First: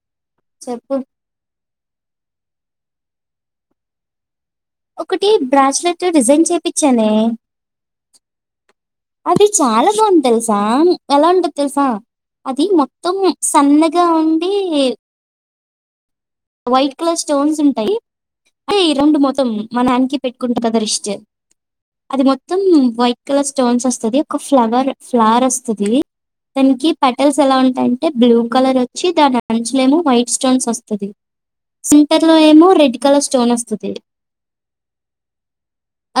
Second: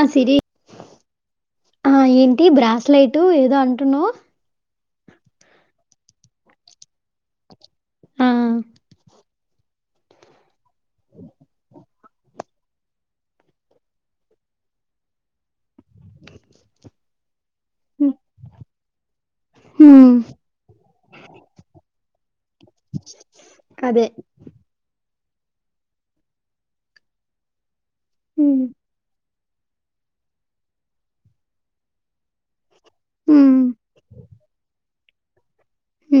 ఆ సిరి చెప్పు ఆ ఏన్ టి బ్రాస్లైట్ ఏదో అంటున్నావ్. చుర్ డిజైన్ చేపిచ్చానే. ఆహ్ అది చాలా బావుంద్ తెలుసా. ఎలా ఉంటద్ తెలుసా. అది మొత్తం సన్నగా ఉండి వైట్ కలర్ స్టోన్స్ ఉంటాయి. హ్మ్. ఏ రెండు మొత్ త్తం హ్మ్. మానంకి పెట్టుకుంట్ కదా రిస్ట్. అది మొత్తం వైట్ కలర్ స్టోన్స్ అదే. వస్తది. ఒక ఫ్లవర్ ఫ్లర్ వస్తది. దానికి పటెల్స్ ఎలా ఉంటాయంట్. టే బ్లూ హ్మ్. కలర్ వచ్చి దన్ అంచలేమో వైట్ స్టోన్స్ వస్తది. సెంటర్ లో ఏమో రెడ్ కలర్ స్టోన్ హ్మ్. వస్తది.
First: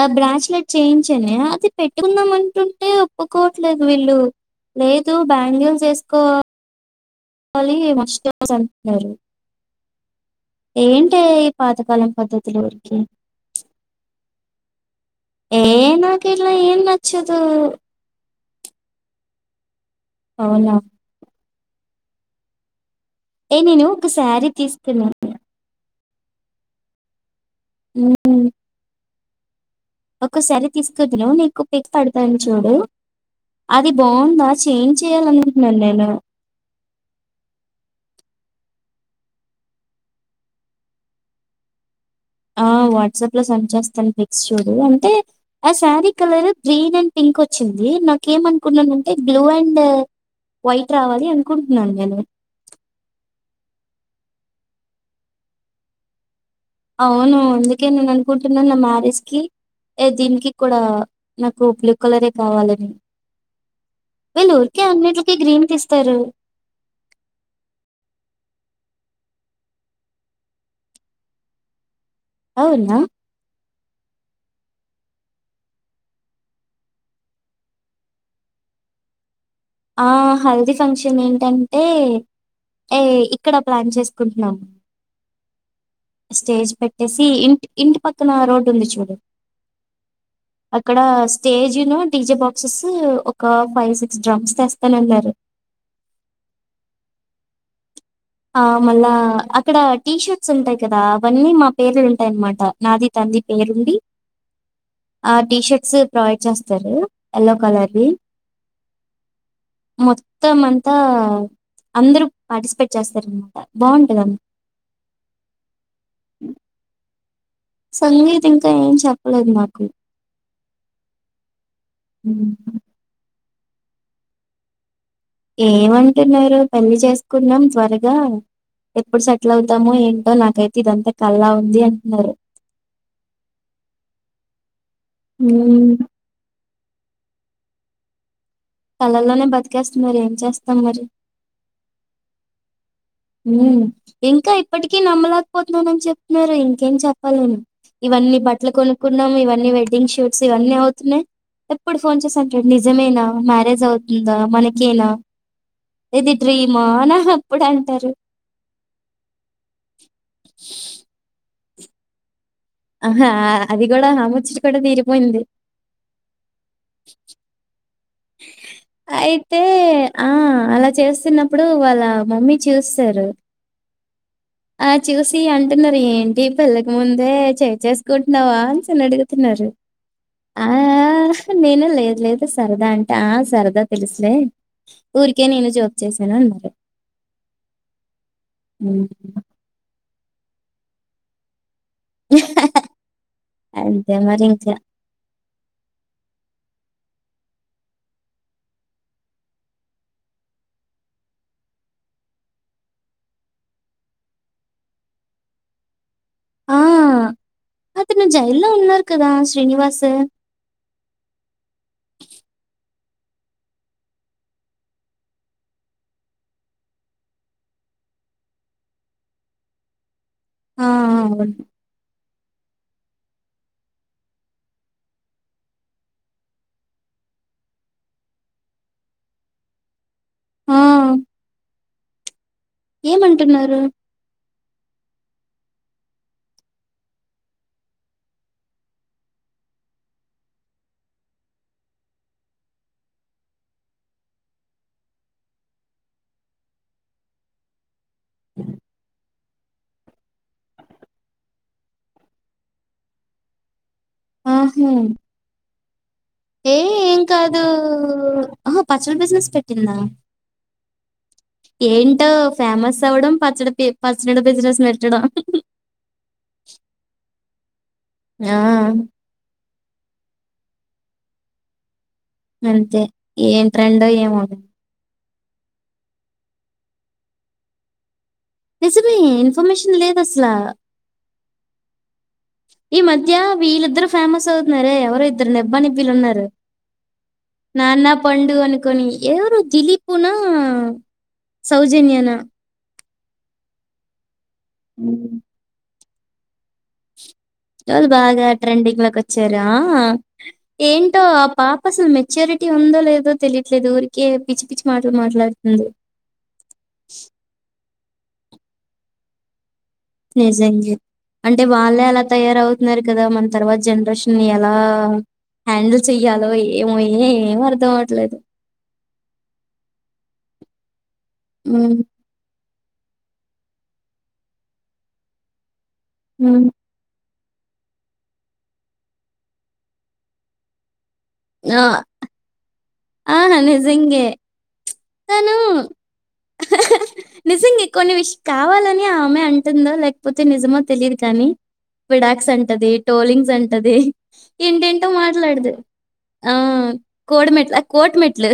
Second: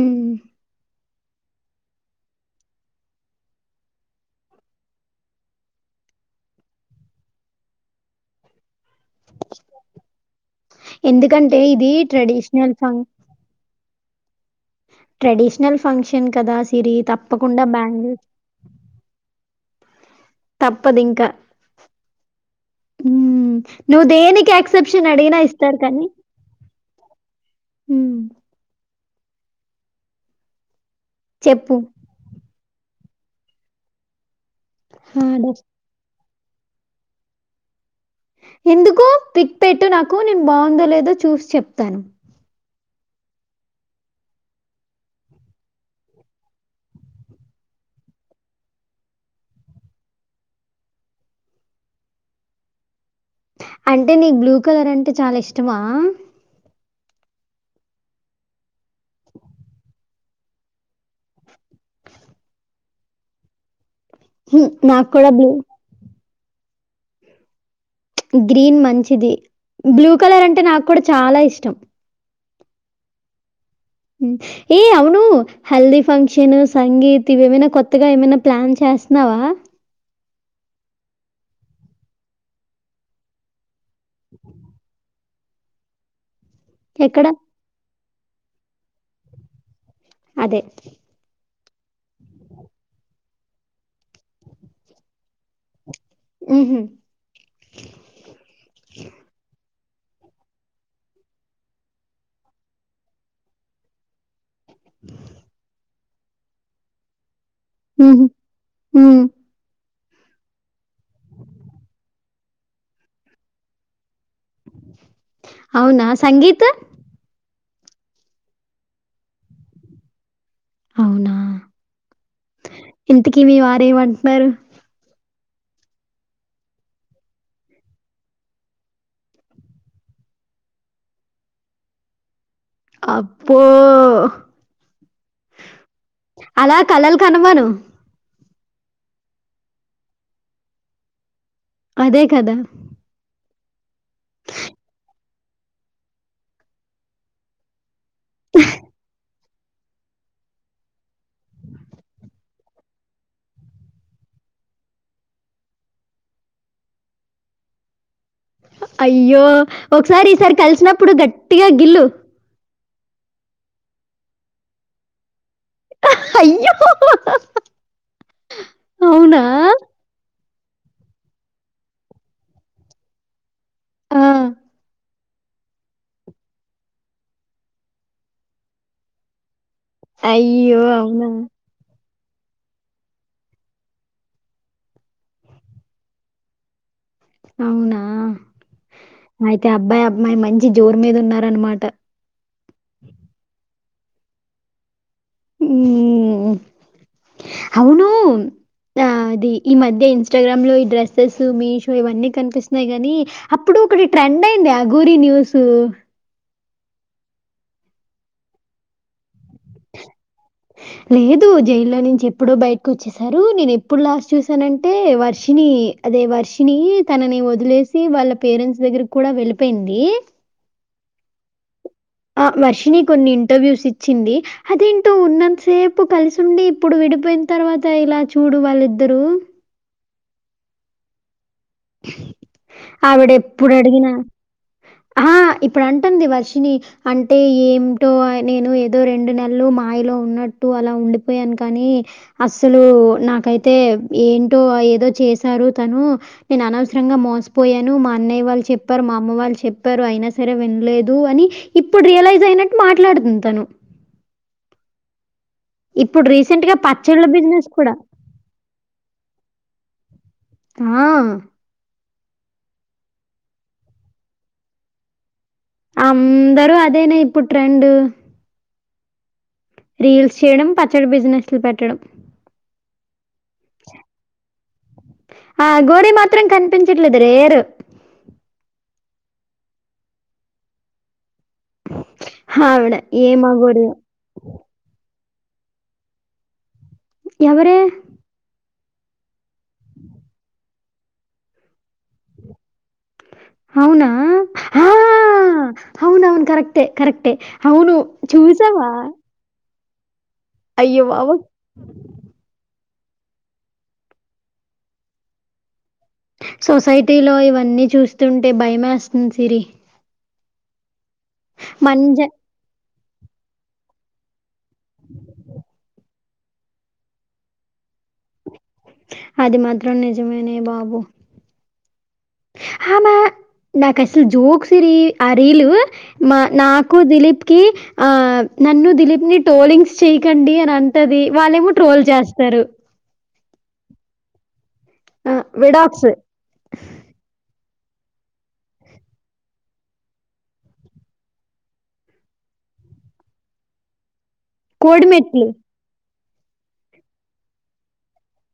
ఆహ్ బ్రాచలెట్ చైన్జ నే అది పెట్టుకుందాం అంటుంటే ఒప్పుకోవట్లేదు వీళ్ళు. లేదు బ్యాంగిల్స్ వేసుకో కోలి మస్త్ అస్సల్ దరు ఏంటే ఈ ఎందుకంటే ఇది పాతకాలం పద్ధతులు ట్రెడిషనల్ ఊరికే ఫంక్ ఏ ట్రెడిషనల్ ఫంక్షన్ నాకిట్లా కదా ఏం సిరి నచ్చదు. తప్పకుండా బ్యాంగిల్ అవునా! తప్పదు ఇంకా ఉహ్మ్ ఏ నేను నువ్వు ఒక శారీ దేనికి తీసుకున్నా. ఎక్సెప్షన్ అడిగిన ఇస్తారు. కానీ ఉహ్మ్ ఒకసారీ తీసుకుద్ను నీకు చెప్పు. పిక్ పడతాని చూడు. అది బాన్ ద చేంజ్ ఆ! డస్ చేయాలనుకుంటున్నాను నేను ఎందుకు పిక్ పెట్టు నాకు నేను బాగుందో లేదో చూసి చెప్తాను ఆ వాట్సాప్ లో సెండ్ చేస్తాను ఫిక్స్ చూడు అంటే ఆ sari colour green and pink వచ్చింది నాక ఏమ అనుకున్నానంటే బ్లూ అండ్ వైట్ రావాలి అనుకుంటున్నాను నేను అంటే నీకు బ్లూ కలర్ అంటే చాలా ఇష్టమా అవును అందుకే నేను అనుకుంటున్నాను నా మ్యారేజ్ కి దీనికి కూడా నాకు పలికులరే కావాలని వళ్ళు హ్మ్. ఊరికే నాకు కూడా అన్నింటిక బ్లూ గ్రీన్ తీ ఇస్తారు గ్రీన్ మంచిది బ్లూ కలర్ అంటే నాకు కూడా చాలా ఇష్టం అవునా హ్మ్. ఏ అవును హెల్దీ ఫంక్షన్ సంగీత్ ఇవేమైనా కొత్తగా ఏమైనా ప్లాన్ చేస్తున్నావా ఆ హల్దీ ఫంక్షన్ ఏంటంటే ఏ ఇక్కడ ప్లాన్ చేసుకుంటున్నాము స్టేజ్ పెట్టేసి ఎక్కడ? ఇంటి ఇంటి పక్క త్త నా రోడ్ ఉంది చూడు అదే. అక్కడ స్టేజీ ను టీజే బాక్సెస్ ఒక ఫైవ్ సిక్స్ డ్రామ్స్ స్తా అన్నారు ఉహుమ్ ఆ మళ్ళా అక్కడ టీ షర్ట్స్ ఉంటాయి కదా అవన్నీ మా పేర్లు ఉంటాయిన్నమాట నాది తంది పేరుండి ఆ టీషర్ట్స్ ప్రొవైడ్ చేస్తారు యల్లో కలర్ది హుహు. హ్మ్. మొత్తం అంతా అందరుూ పార్టిసిపేట్ చేస్తారనమాట బాగుంటదమ్ అవునా సంగీత సంగీత్ ఇంకా ఏం చెప్పలేదు నాకు అవునా హ్మ్ కివి వారే వంటన్నారు ఏమంటున్నారు పెళ్లి చేసుకున్నాం త్వరగా ఎప్పుడు సెటిల్ అవుతామో ఏంటో నాకైతే ఇదంతా కలా ఉంది అంటున్నారు అప్ప ఉమ్, అలా కలలు కనమాను కళ్ళల్లోనే బతికేస్తాం మరి ఏం చేస్తాం మరి అదే కదా ఇంకా ఇప్పటికీ నమ్మలేకపోతున్నానని చెప్తున్నారు ఇంకేం చెప్పాలను ఇవన్నీ బట్టలు కొనుక్కున్నాం ఇవన్నీ వెడ్డింగ్ షూట్స్ ఇవన్నీ అవుతున్నాయి ఎప్పుడు ఫోన్ చేసి అంటాడు నిజమేనా మ్యారేజ్ అవుతుందా మనకేనా ఇది డ్రీమా నా అప్పుడు అంటారు అయ్యో ఒకసారి ఈసారి కలిసినప్పుడు గట్ ట్టిగా గిల్లు ఆహా అది కూడా ఆ ముచ్చట కూడా తీరిపోయింది హా అయ్యో అవునా? అయితే అ ఆ అలా చేస్తున్నప్పుడు వాళ్ళ మమ్మీ చూసేసారు ఆ చూసి అంటున్నారు ఏంటి పెళ్ళకి ముందే చే చేసుకుంటున్నావా అనేసి అని అడుగుతున్నారు అయ్యో అవునా లేదూ సరదా అంటే సరదా తెలుసులే ఊరికే నేను జోక్ చేసాను అన్నారు అవునా హ్మ్. ఆయి తే అబ్బాయి అబ్మాయి మంచి జోరు మీద ఉన్నారు అనమాట అంతే మరి ఇంకా హుమ్ అవును ఆ అది ఈ మధ్య ఇన్స్టాగ్రామ్ లో ఈ డ్రెస్సెస్ మీషో ఇవన్నీ కనిపిస్తున్నాయి గానీ అప్పుడు ఒకటి ట్రెండ్ అయింది అగోరి న్యూస్ ఆ! అతను జైల్లో ఉన్నారు కదా శ్రీనివాస్ దు జైల్లో నుంచి ఎప్పుడో బయటకు వచ్చసారు నేను ఎప్పుడు లాస్ట్ చూసానంటే వర్షిని అదే వర్షిని తనని వదిలేసి వాళ్ళ పేరెంట్స్ దగ్గరకి కూడా వెళ్ళిపోయింది ఆ అవును ఆ వర్షిని కొన్ని ఇంటర్వ్యూస్ ఇచ్చింది అదేంటో ఉన్నంతసేపు కలిసి ఉండి ఇప్పుడు విడిపోయిన తర్వాత ఇలా చూడు వాళ్ళిద్దరూ ఆ! ఆవిడ ఎప్పుడు ఏమంటున్నారు? అడిగినా ఆ ఇప్పుడు అంటంది వర్షిని అంటే ఏమింటో నేను ఏదో రెండు నెలలు మాయలో ఉన్నట్టు అలా ఉండిపోయాను కానీ అసలు నాకైతే ఏంటో ఏదో చేశారు తను నేను అనవసరంగా మోసపోయాను మా అన్నయ్య వాళ్ళు చెప్పారు మా అమ్మ వాళ్ళు చెప్పారు అయినా సరే వినలేదు అని ఇప్పుడు రియలైజ్ అయినట్టు మాట్లాడుతుంది తను ఆహా ఇప్పుడు రీసెంట్ ఏ గా ఏం పచ్చళ్ళ కాదు. బిజినెస్ కూడా ఆహా! పచ్చడి బిజినెస్ పెట్టిందా? ఆ ఏంటో ఫేమస్ అవడం పచ్చడి పి పచ్చడి బిజినెస్ మెట్టడం అందరూ అదేనే ఇప్పుట్ ట్రెండు ఆ రీల్స్ చేయడం పచ్చడి బిజినెస్లు పెట్టడం అంతే ఏం ట్రెండ్ ఏమో లే ఆ అగోరీ మాత్రం కనిపించట్లేదు రేరు నిజమే ఇన్ఫర్మేషన్ లేదు అసలు ఆవిడ ఈ మధ్య ఏమా గోరి వీళ్ళద్దరూ ఫేమస్ అవుతున్నారే ఎవరై ఇ ఇద్దరు నిబ్బా నిబ్బిలు ఉన్నారు ఎవరే నాన్న పండు అను ఎవరు దలీపునా సౌజన్యనా అవునా హా ఉమ్, అవును అవును కరక్టే కరక్ట్ అవును వాళ్ళు బాగా చూసావా ట్రెండింగ్ లోకి వచ్చారు ఆ అయ్యో ఏంటో బాబు ఆ పాప అసలు మెచ్యూరిటీ ఉందో లేదో తెలియట్లేదు ఊరికే పిచ్చి పిచ్చి మాటలు మాట్లాడుతుంది సొసైటీ లో ఇవన్నీ చూస్త వస్తుంటే భయమే వస్తుంది సిరి నిజంగే అంటే వాళ్ళే అలా మంచి తయారవు న్నారు కదా మన తర్వాత జనరేషన్ [unintelligible] చెయ్య్యాలో ఏమో ఏ ఏం అర్ధం అవట్లేదు అది మాత్రం నిజమేనే బాబు ఉ ఆమ నాకు అసలు జోక్ సిరీ ఆ రీలు మా ఉమ్. నాకు దిలీప్ కి ఆ నన్ను దిలీప్ ని టోలింగ్స్ చేయ్యకండి అని అంటది వాళ్ళేమో ట్రోల్ చేస్తారు ఆహా నిజంగే ఆ తను విడాస్ నిజంగా కొన్ని విషయం కావాలని ఆ ఆమె అంటుందా లేకపోతే నిజమో తెలియదు కానీ విడాక్స్ అంటది టోలింగ్స్ అంటది ఇంటేంటో కోడిమెట్లు మాట్లాడదు ఆ కోడమిట్లా కోట్మిట్లు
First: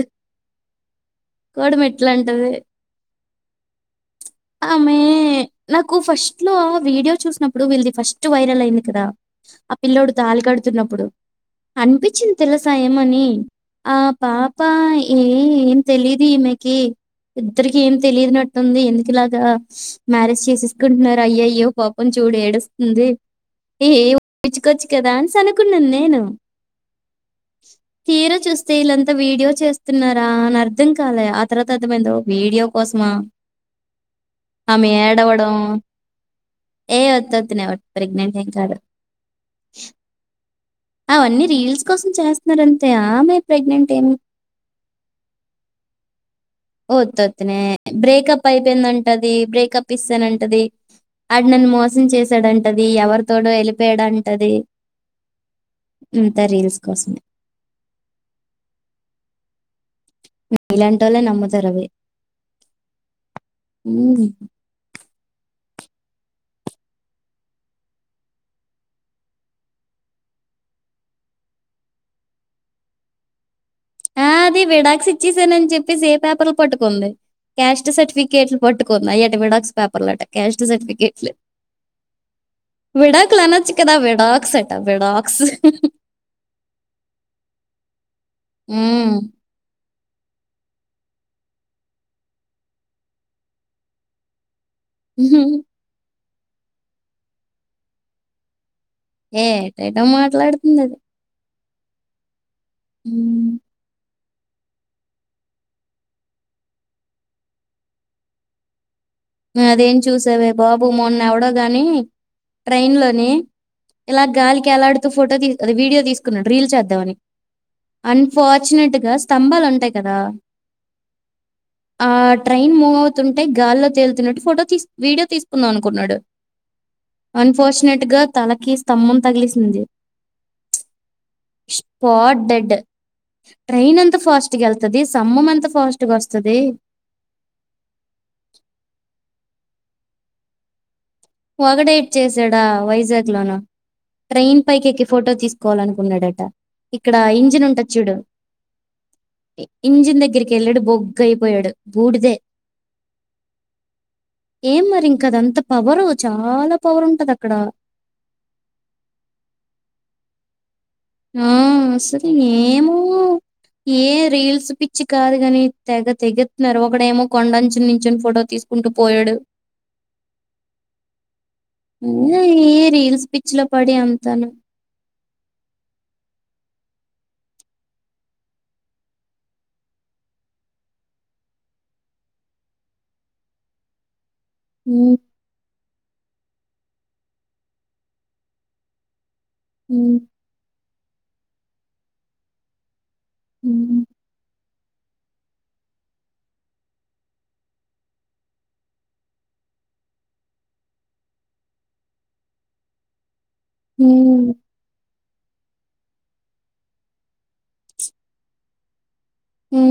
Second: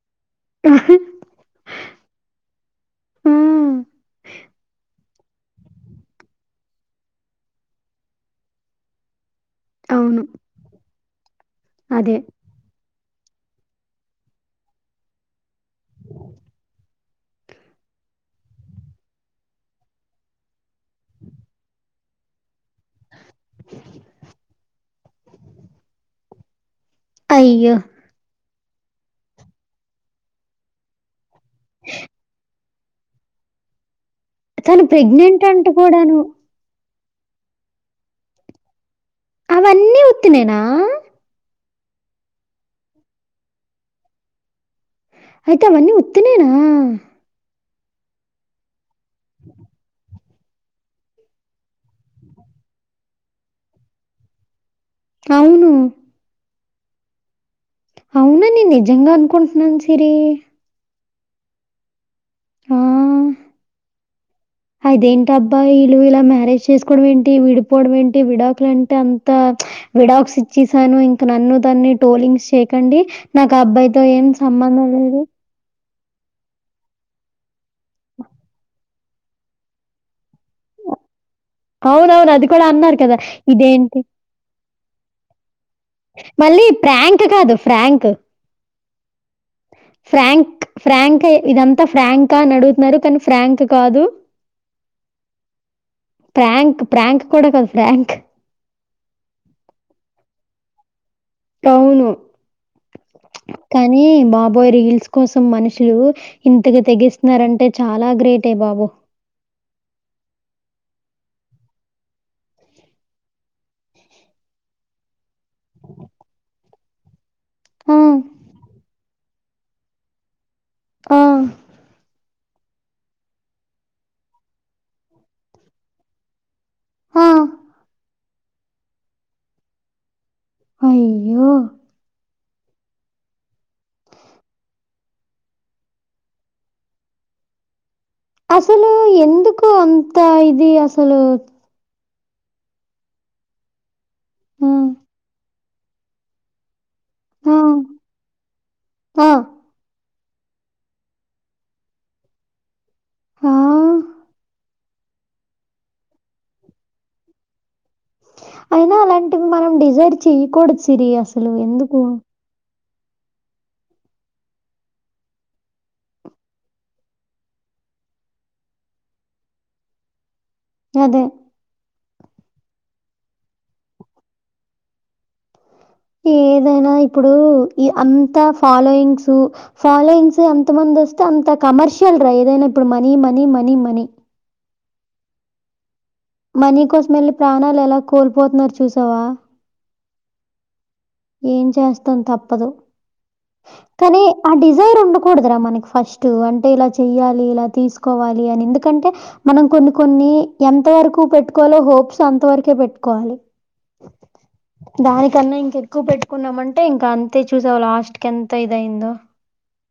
గడమి ఎట్లాంటది హ్మ్. ఆమె నాకు ఫస్ట్ లో వీడియో చూసినప్పుడు వీళ్ళది ఫస్ట్ వైరల్ అయింది కదా ఆ పిల్ల్లోడు అవును. తాళి కడుతున్నప్పుడు అదే. అనిపించింది తెలుసా ఏమని ఆ పాప ఏ ఏం తెలిదు ఈమెకి ఇద్దరికి ఏం తెలిదునట్టుంది ఎందుకులాగా మ్యారేజ్ చేసేసుకుంటున్నారు అయ్య అయ్యో పాపని చూడు ఏడు ఉంది ఏఊ పచ్చుకోచ్చు కదా అని అనుకున్నాను నేను అయ్యో! తీరా చూస్తే స్తే ఈళ్లంతా వీడియో చేస్తున్నారా అని అర్థం కాలే తర్వాత అర్థమైంది ఓ వీడియో వాస్మ తను ప్రెగ్నెంట్ అంటుకోడాను ఏ ఒత్తొత్తనే ప్రెగ్నెంటెమ్ కాదు అవన్నీ ఉత్తినేనా అవన్నీ రీల్స్ కోసం చేస్తున్నారంతే ఆమె ప్రెగ్నెంట్ ఏమి అయితే అవన్నీ ఉత్ ఓతొత్తునే బ్రేకప్ అయిపోయిదంట్ ది బ్రేకప్ ఇస్తానం టది. వాడు నన్ను మోసం చేసాడంటది, ఎవరి తోడో వెళ్ళిపోయాడంటది అవును. ఇదంతా రీల్స్ కస్మే అవునా నేను నిజంగా అనుకుంటున్నాను స్ సిరి ాల నమ్ముతారా వై ఆ! మ్మ్ అబ్బాయిలు ఇలా మ్యారేజ్ చేసుకోవడం ఏంటి విడిపోవడం ఏంటి విడాకులు అంటే అంత విడాక్స్ ఇచ్చేసాను. ఇంకా నన్ను దాన్ని టోలింగ్స్ చేయకండి నాకు ఇంక అబ్బాయితో ఏం సంబంధం లేదు పేపర్లు పట్టుకుంది. క్యాస్ట్ సర్టిఫికేట్లు పట్టుకుంది. అయట విడాక్స్ పేపర్లు అట క్యాస్ట్ సర్టిఫికేట్లు అవునవును. అది కూడా అన్నారు కదా! విడాకులనచ్చు కదా ఇదేంటి? విడాక్స్ అంట విడాక్స్ మళ్ళీ ప్రాంక్ కాదు ఫ్రాంక్ మ్మ్ ఫ్రాంక్ ఫ్రాంక్ ఇదంతా ఫ్రాంకా అని అడుగుతున్నారు కానీ ఫ్రాంక్ కాదు హ పాంక్ ప్రాంక్ కూడా కాదు ఫ్రాంక్ ఏటేటో మాట్లాడుతుంది అది అవును హ్మ్. కానీ బ బాబోయ్ రీల్స్ కోసం మనుషులు ఇంతకి తెగిస్తున్నారంటే చాలా గ్రేటే బాబో అదేం చూసావే బాబు మొన్న ఎవడో గాని ట్రైన్ లోని ఇలా గాలికి ఏలాడుతూ ఫోటో తీసుకొని వీడియో తీసుకున్నాడు రీల్స్ చేద్దామని ఆ, అన్ఫార్చునేట్గా స్తంభాలు ఉంటాయి కదా ఆ, ఆ ట్రైన్ మూవ్ అవుతుంటే గాల్లో తేలు తున్నట్టు ఫోటో తీస్ వీడియో తీసుకుందాం అనుకున్నాడు ఆ. అన్ఫార్చునేట్ గా తలకి స్తంభం తగిలేసింది అయ్యయ్యో డ్ ట్రైన్ అంత ఫాస్ట్ గెల్ ది సమ్మం ఎంత ఫాస్ట్గా వస్తుది అసలు ఎందుకు అంత ఇది అసలు పొగడేట్ చేసాడా వైజాగ్ లోన ట్రైన్ ఆ, పై ఎక్కి ఫోటో తీస్తా కోవాలనుకున్నాడట ఇక్కడ ఆ, ఇంజిన్ ఉంటది చూడు ఆ, ఇంజిన్ దగ్గ దగ్గరికిళ్ళడు బొగ్గయ్ పోయాడు బూడిదే ఆ ఏం మరి ఇంకా అద అంత పవర్ చాలా పవర్ ఉంటది అక్కడ అయినా అలాంటివి మనం డిజర్వ్ చెయకూడచ్చు ఆ సరే ఏము మొ ఏ రీల్స్ పిచ్చి కాదు గాని తెగ తెగిత్తున్నారు ఒకడేమో కొండంచుని నించుని ఫోటో తీసుకుంటూ పోయాడు అదే ఏ ఇ రియల్స్ పిచ్ లో పడి అంతాను ఏదైనా ఇప్పుడు ఈ అంత ఫాలోయింగ్స్ ఫాలోయింగ్స్ అంత మంది వస్తే అంత కమర్షియల్ రా ఏదైనా ఇప్పుడు మనీ మనీ మనీ మనీ ఉ మనీ కోసం వెల్లి ప్రాణాలు ఎలా కోల్పోతున్నారు చూసావా ఊ ఏం చేస్తాం తప్పదు హ్మ్. కానీ ఆ డి జైర్ ఉండకూడదరా మనకి ఫస్ట్ అంటే ఇలా చెయ్యాలి ఇలా తీసుకోవాలి అని ఎందుకంటే మనం కొన్ని కొన్ని ఎంత వరకు పెట్టుకోవాలో హోప్స్ అంత వరకే పెట్టుకోవాలి హ్మ్. దాని కన్నా ఇంక ఎక్కువ పెట్టుకున్నామంటే ఇంకా తే చూసావ్ లాస్ట్ కెన్త ఇదైంద ఉ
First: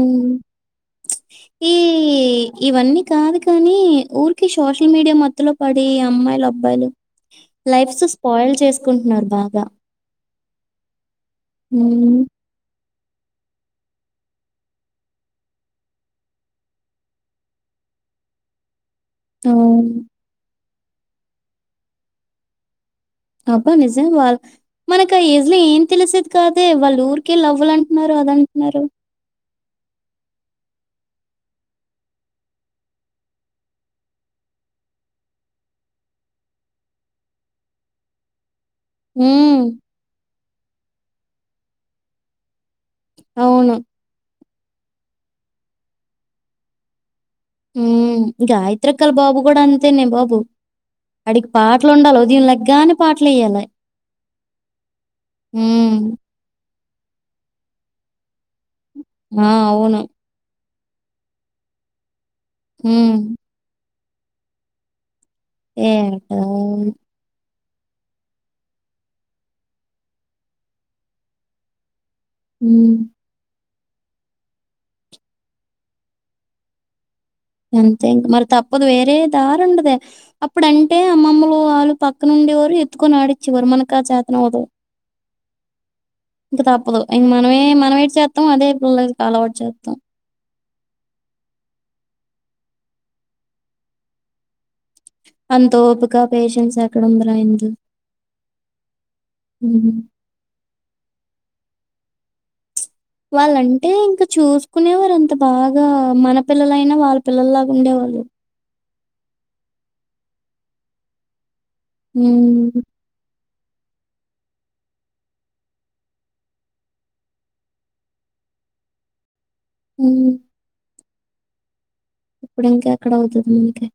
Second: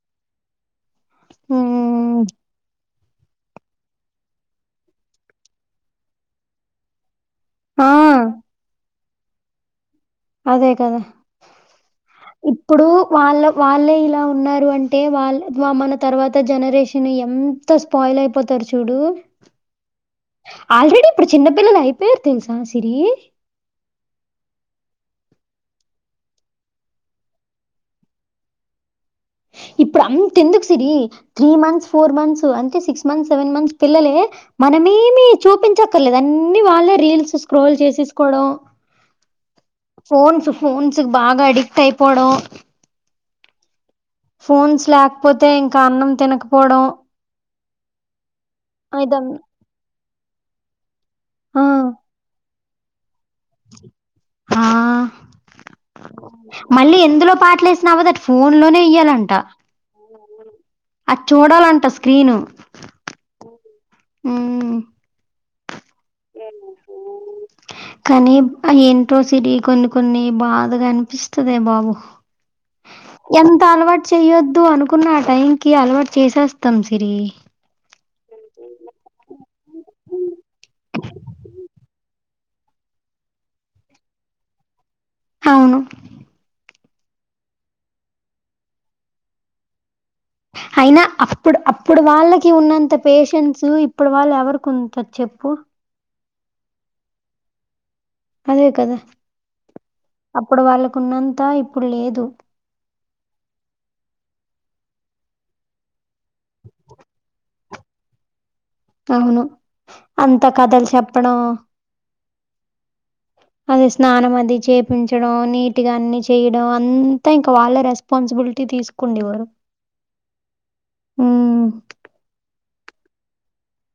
ఈ హ్మ్. ఇవన్నీ కాదు కాని ఊరికి సోషల్ మీడియా మత్తులో పడి అమ్మాయిలు అబ్బాయిలు ఆ! లైఫ్స్ స్పాయిల్ చేసు కుంటున్నారు బాగా అదే కదా హ్మ్. ఇప్పుడు వాళ్ళ వాళ్ళే ఇలా ఉన్నారు అంటే వాళ్ళు మన తర్వాత జనరేషన్ ఎంత స్పాయిల్ అయిపోతారు చ చూడు అవును. ఆల్రెడీ ఇప్పుడు చిన్నపిిల్లలు అయిపోయారు తెలుసా సిరి అబ్బా నిజం వాళ్ మనకు ఆ ఏజ్ ఏం తెలిసేది కాదే వాళ్ళ ఊరికే లవ్వులు అంటున్నారు అద అంటున్నారు ఇప్పుడు అంత ఎందుకు Siri three months four months అంటే సిక్స్ మంత్స్ సెవెన్ మంత్స్ పిల్లలే మనమేమి చూపించక్కర్లేదు అన్నిీ వాళ్ళే రీల్స్ స్క్రోల్ చేసేసుకోవడం హ్మ్. ఫోన్స్ ఫోన్స్ బాగా అడిక్ట్ అయిపోవడం అవును ఫోన్స్ లేకపోతే ఇంకా అన్నం తినకపోవడం హు గాయత్రక్క వాళ్ళ ఇదన్ బాబు కూడా అంతేనే బాబు బు అడికి ఆ! పాటలు ఉండాలి ఉదయం లెగ్గానే పాటలేయ్యాలి ఆ! హు మళ్ళీ ఎందులో పాటలే వేసినావాో దట్ ఫోన్ లోనే వె ఆ అవును అది చూడాలంట స్క్రీను హు హు ఏంటో కానీ ఏంటో సిరి కొన్ని కొన్ని బాధగా అనిపిస్తదే బాబు హు త అలవాటు చేయొద్దు అనుకున్న ఆ టైం కి అలవాటు చేసేస్తాం సిరి గంతే మరి తప్పదు వేరే ఏదారుండదే అప్పుడు అంటే అమ్మమ్మలు వాళ్ళు పక్ క్క నుండే వారు ఎత్తుకొని ఆడిచ్చేవారు మన కా చతనవ్వదు అవును తప్పదు ఇక మనమే మనవేటి చెత్తం అదే పిల్లలకి అలవాటు చెత్తం అయినా అప్పుడు అప్పుడు వాళ్ళకి ఉన్నంత పేషన్స్ ఇప్పుడు వాళ్ళు ఎవరికి ఉంన్ ది చెప్పు కా పేషెన్స్ ఎక్కడ ఉంద్రాయనకి అదే కదా అప్పుడు వాళ్ళకున్నంత ఇప్ ప్పుడు లేదు వాళ్ళంటే ఇంకా చూసుకునేవారు అంత బాగా మన పిల్లలైనా వాళ్ళ పిల్లల్లాగా ఉండేవాళ్ళు అవును అంత కథలు చెప్పడం హ్మ్ అదే స్నానం అది చేపించడం నీట్గా అన్ని చేయడం అంతా ఇంకా వాళ్లే రెస్పాన్సిబిలిటీ తీసుకుండేవారు మ్మ్ మ్మ్ ఇప్పుడు ఇంకా ఎక్కడ అవుతది మనకి